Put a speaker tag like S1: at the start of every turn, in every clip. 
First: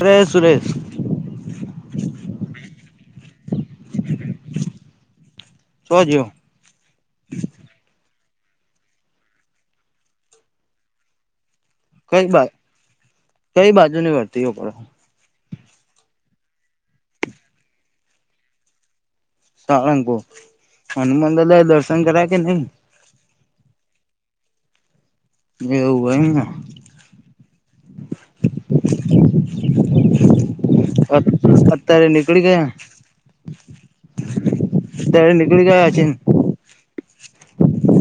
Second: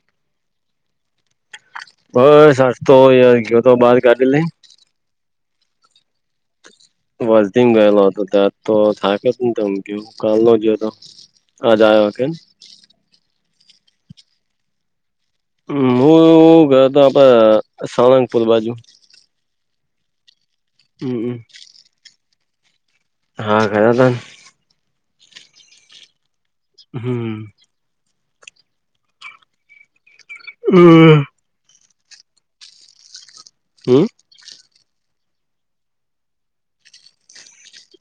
S1: અરે સુરેશ
S2: બસ હચતોય ગયો તો, બહાર કાઢેલ નહી.
S1: [unintelligible]
S2: વસથીન ગયેલો હતો. ત્યાં તો થા કે જ ન તમ કે કાલ ન જોયો હતો.
S1: કઈ બા કઈ બાજુ ની વર્તીઓ કરો
S2: હું ગયો તો, આપડે સાળંગપુર બાજુ
S1: સારંગપુર. હનુમાન
S2: હમ
S1: દાદા ને દર્શન કર્યા કે નહી
S2: હા ગયા થા ને
S1: એવું હોય ને
S2: હમ્મ
S1: [inaudible]
S2: હમ્મ
S1: અત્યારે નીકળી ગયા.
S2: હમ્મ
S1: ત્યારે નીકડી ગયા છેને.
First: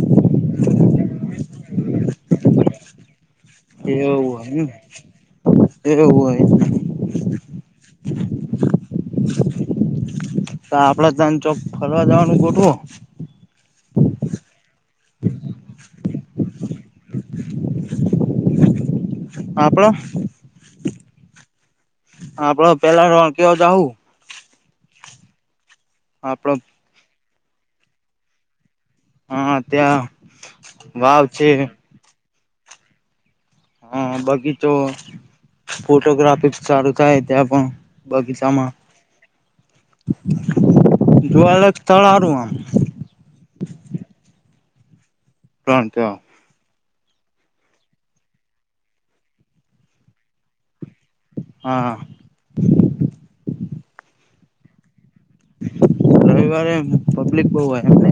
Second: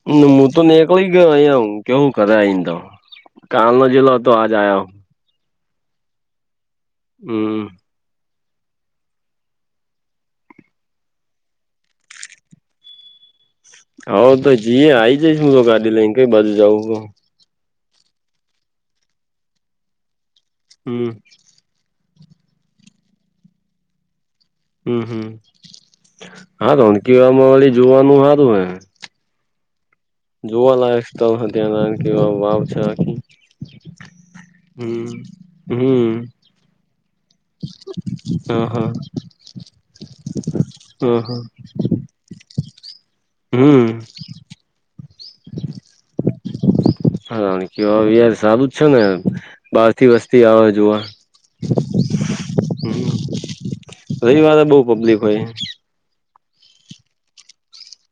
S2: હું તો નીકળી ગયો. અહીયા કેવું ખરે? આ તો કાલ ન જલો હતો
S1: એવું
S2: આજ
S1: હોય
S2: આવ
S1: એવું હોય.
S2: હમ્મ
S1: તો આપડે તં ચોક ફરવા જવાનું ગોઠવો.
S2: હઉ તો જીએ આઈ જ હું તો ગાડી લઈ કઈ બાજુ જાઉ
S1: આપણો.
S2: હમ્મ
S1: હ આપ પહેલા ર કેવા જાઉુ
S2: હમ હમ
S1: આપડે
S2: હા તોન કવામાં વાળી જોવાનું હા હતુ હે
S1: હા ત્યા
S2: જોવા લાયક સ્થળ હના છે, આખ
S1: હા બાકી તો
S2: હમ
S1: ફોટોગ્રાફી સારું થાય ત્યાં પણ
S2: હા
S1: બગીચામાં
S2: હા હા હા
S1: જોવા લાયક સ્થળ હારું આમ.
S2: હમ્મ.
S1: [unintelligible]
S2: હ કેવા યાર સારું જ છે ને બાર થી વસ્તી આવે જોવા.
S1: હા.
S2: રવિવારે બહુ પબ્લિક હોય.
S1: રવિવારે એમ પબ્લિક બહુ હોય એમને.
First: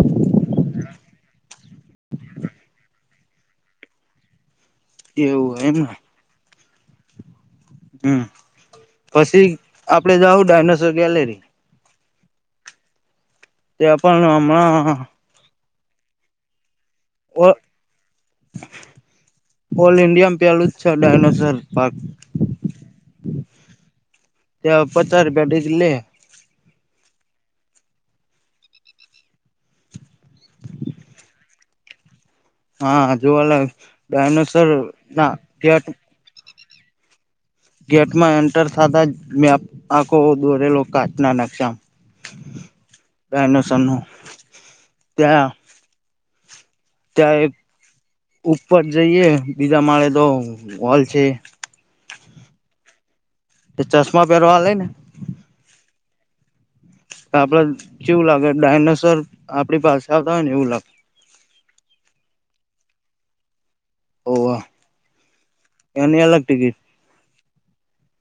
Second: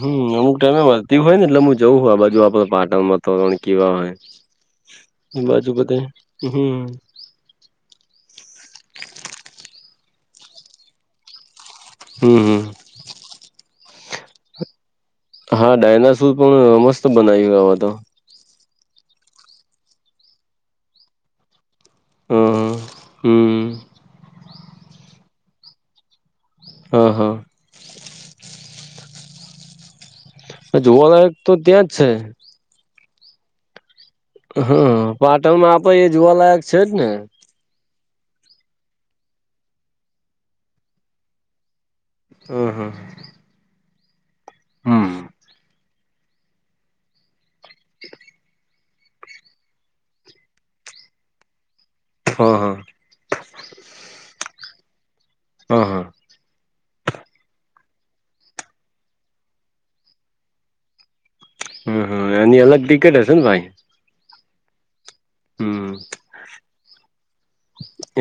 S2: હમ્મ અમુક ટાઈમે મળતી હોય ને એટલે હુ જવું હો આ બાજુ આપડે પાટણમાં તોરણ કેવા હોય.
S1: એવું હોય
S2: બાજુ
S1: એમને
S2: બધા હામ હામ.
S1: હામ પછી આપડે જાઉં ડાયનોસોર ગેલેરી.
S2: હમ્મ હમ.
S1: ત્યાં પણ હમણાં
S2: હા ડાયનોસાર પણ મસ્ત
S1: ઓ
S2: બનાવ્યું અવે તો.
S1: ઓલ ઇન્ડિયામાં પહેલું જ છે ડાયનોસોર પાર્ક.
S2: હા હમ્મ.
S1: તે પચર રૂપિયાટ ડેલી લે.
S2: હા હા. જોવાલાયક તો ત્યાં જ છે.
S1: હા જોવા લાયક ડાયનોસર ના ગેટ
S2: જુવા લાયક છે જ ને.
S1: ગેટમાં એન્ટર થતા જ મેપ આંખો દોરેલો કાચના નકસામ.
S2: હ હા.
S1: બનોસન નું
S2: હમ
S1: ત્યાં ત્યાં એક ઉપર જઈએ બીજા માળે તો હોલ છે.
S2: હા હા.
S1: તે ચશ્મા પહેરવા લે ને
S2: હા હા.
S1: આપડે જેવું લાગે ડાયનાસોર આપડી પાસે આવતા હોય ને એવું લાગે.
S2: હમ્મ હામ અને [unintelligible] ટિકટ [unintelligible] ને ભાઈ. હમ
S1: એ ની અલગ ટિકિટ.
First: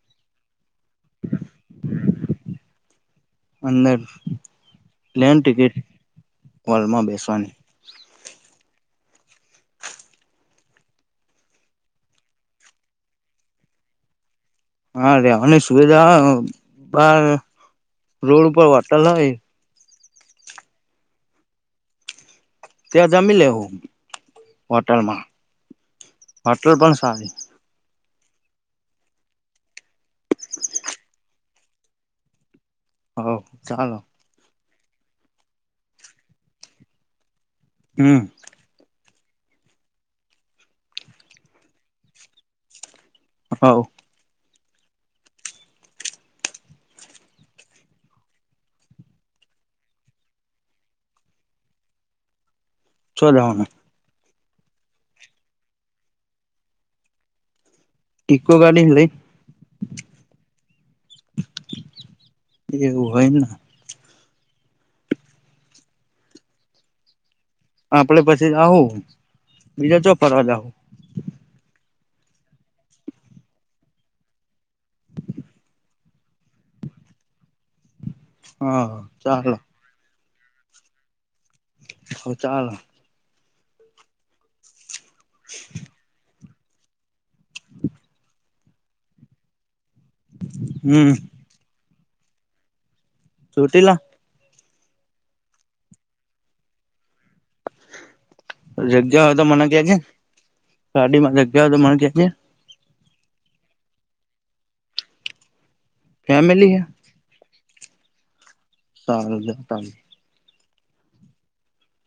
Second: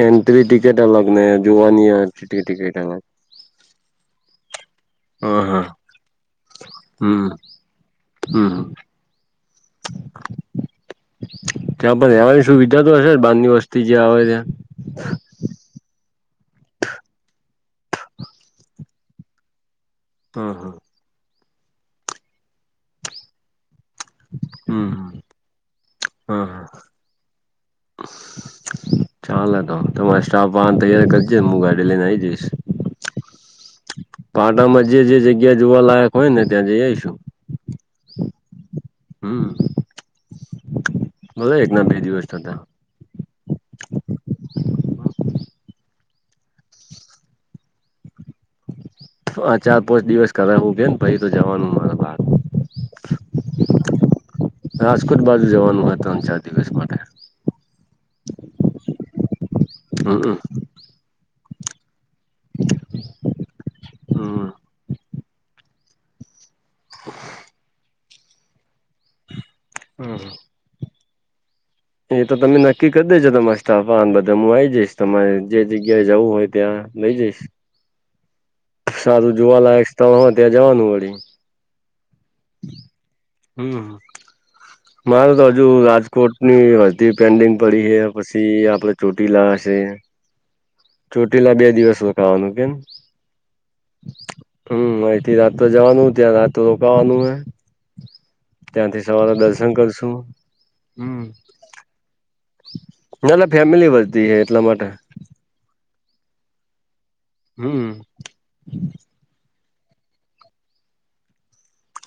S2: એન્ટ્રી ટિકિટ અલગ ને જોવાની ટિકિટ અલગ.
S1: અંદર પ્લેન
S2: હા હા
S1: ટિકિટ વાલમાં બેસવાની
S2: હમ્મ. ત્યાં પણ રહેવાની સુવિધા તો હશે બારની વસ્તી જ્યાં આવે ત્યાં.
S1: હા રેવાની સુવિધા [unintelligible] બાર રોડ ઉપર વાર્તાલ હોય.
S2: હા હા.
S1: ત્યાં જમી લેવું
S2: હમ
S1: હોટલમાં હોટલ પણ સારી.
S2: ચાલ તો તમારે સ્ટાફ વાન તૈયાર કરીજે હું ગાડી લઈને આઈ જઈશ.
S1: હ ચાલો.
S2: પાટામાં જે જે જગ્યા જોવા લયક હોય ને ત્યાં જઈ આવીશું.
S1: હમ્મ.
S2: હમ્મ. ભલે એક ના બે દિવસ થતા.
S1: હવ.
S2: હા ચાર પાંચ દિવસ કરાવવું કે ને પાઈ તો જવાનું [unintelligible]
S1: [unintelligible] જાવાનું.
S2: રાજકોટ બાજુ જવાનું હો ત્રણ ચાર દિવસ માટે.
S1: ઈકો ગાડી લઈ
S2: હમ
S1: એવું હોયને
S2: હા [unintelligible]
S1: આપડે પછી આવું બીજા
S2: હમ
S1: ચોપરવા જ આવુ
S2: એ તો તમે નક્કી કરી દેજો તમારા સ્ટાફને બધા હુ, આવી જઈશ તમારે જે જગ્યાએ જવું હોય ત્યા લ જઈશ
S1: હા
S2: સારું
S1: ચાલો
S2: જોવાલાયક છે, ત ત્યાં જવાનું વે
S1: હ ચાલ
S2: હમ મારે તો હજુ રાજકોટ ની અધી પેન્ડિંગ પડી હ પછી આપડ ચોટી લાવશે
S1: હમ્મ
S2: રૂ પલા બે દિવસ ખાવાનું કેમ
S1: છૂટલા
S2: હમ અહીથી રાતો તો જવાનું ત્યાં રાતો રોકાવાનું હ ત્યાંથી
S1: જગ્યા
S2: સવારે
S1: હોય તો
S2: દર્શન કરશું હમ
S1: એદો મણ્યાની
S2: નાટલે ફેમિલી વધતી હ એટલા માટે
S1: ફેમિલી હ
S2: હમ્મ
S1: સાર હજાર ત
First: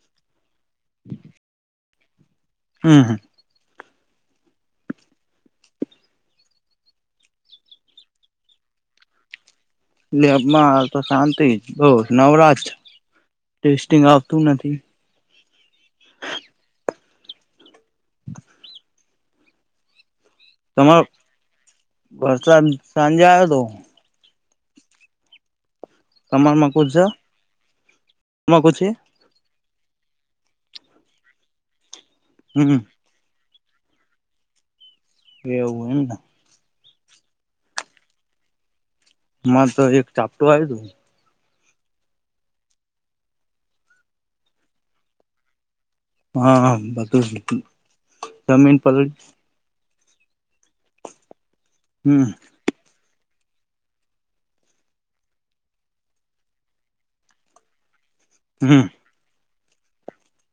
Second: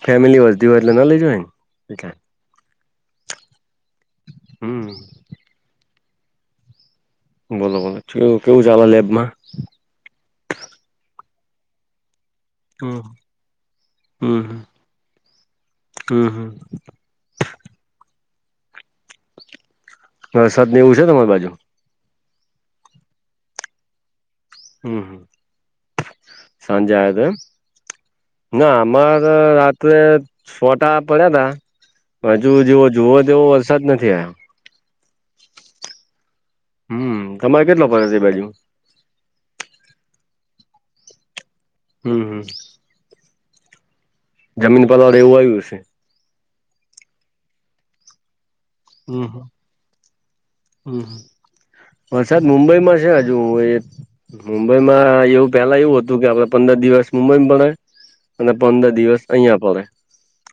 S2: ફેમિલી વતી હોય એટલે ના લઈજ
S1: હમ્મ હમ્મ
S2: હમ્મ બોલો બોલો કેું કેવું ચલા લેબમા
S1: લેબમાં તો શાંતિ જ, બહુ નવરાશ.
S2: હમ
S1: ટેસ્ટિંગ આવતું નથી
S2: હમ્મ
S1: [inaudible]
S2: હ સદન એવું છે
S1: તમારો
S2: તમારી બાજુ
S1: વરસાદ સાંજે આવ્યો હતો.
S2: હમ
S1: તમારમાં કુછ
S2: સાંજે
S1: છે
S2: આ તો
S1: તમાર
S2: ના
S1: કુછ છે
S2: અમારે રાત્રે સોટા પડ્યા તા હજુ
S1: હમ
S2: જેવો જોુઓ તોવો વરસાદ નથી આ્યા
S1: એવું એમ
S2: હમ તમારે કેટલો ફડ છે બાજુ
S1: માં તો એક ચાપટું આવ હતુ.
S2: હમ્મ જમીન પરવાર એવું આવ્યું હશે.
S1: હા બધું જમીન પર
S2: હમ
S1: હમ
S2: વરસાદ મુંબઈમાં છે, હજુ મુંબઈમાં એવું પેલા એવું હતું કે આપડે પંદર દિવસ મુંબઈમાં ભ અને
S1: હમ
S2: પંદર દિવસ અહં પડે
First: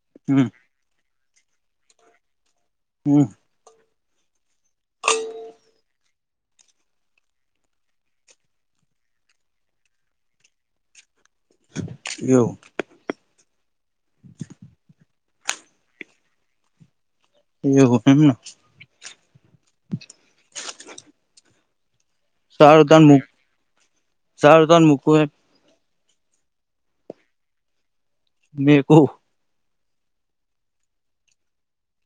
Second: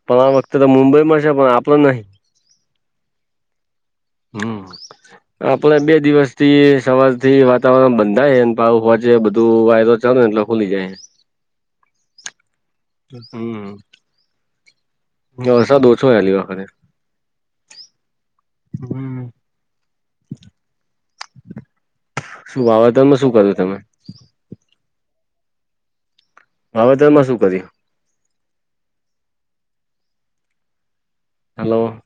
S2: પણ આ
S1: હમ
S2: વખતે તો મુંબઈમાં છે પણ આપડ નહી.
S1: હ
S2: હમ્મ આપડ બે દિવસ થી સવાર થી વાતાવરણ બંધાય ભાવ હોોચ બધું વાયદ ચાલ ને એટલે ખોલી જાય.
S1: એવ
S2: હમ્મ
S1: [inaudible]
S2: હસા દો છોલી વખતે
S1: એવ એમને
S2: હમ્મ શું
S1: સારું તાન
S2: વાવેતરમાં
S1: મૂક
S2: શું કરો તમે
S1: સારું તન મૂકું હે
S2: વાવેતરમાં શું કર્યું?
S1: મેકુ
S2: હલો.